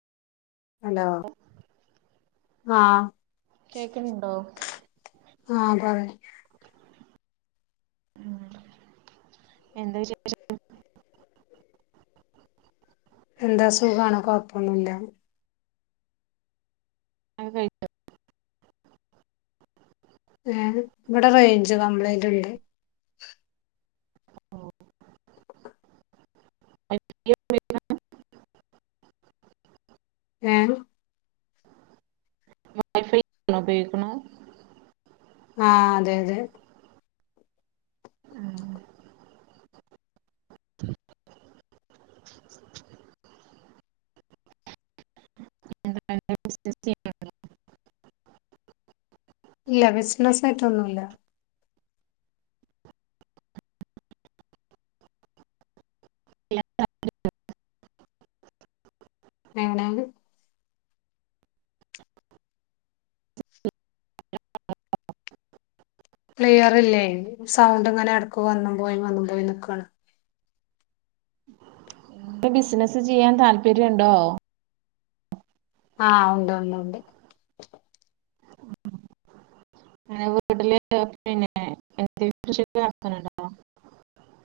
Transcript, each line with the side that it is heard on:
left: hello ആ
right: കേക്കുന്നുണ്ടോ
left: ആഹ് പറയ്
right: എന്താ വിശേഷം
left: എന്താ സുഖണ കൊഴപ്പൊന്നുല്ല
right: [unintelligible] കഴിഞ്ഞോ
left: ഏ ഇവിടെ റേഞ്ച് കംപ്ലൈന്റുണ്ട്
right: വൈഫൈ
left: ഏ
right: വൈഫൈ ആണോ ഉപയോഗിക്ക്ണ്
left: ആഹ് അതെ അതെ
right: [unintelligible]
left: ഇല്ല ബിസിനസ് ആയിട്ടൊന്നുല്ല
right: [unintelligible]
left: എവിടാണ് ക്ലിയറില്ലേ സൗണ്ട്ങ്ങനെ എടക്ക് വന്നുംപോയി വന്നുംപോയി നിക്കാണ്
right: ഇപ്പ ബിസിനസ് ചെയ്യാൻ താല്പര്യംുണ്ടോ
left: ആഹ് ഉണ്ട് ഉണ്ട് ഉണ്ട്
right: അനെ വീട്ടില് പിന്നെ എന്തേലും ശെരിയാക്കാനണ്ടാ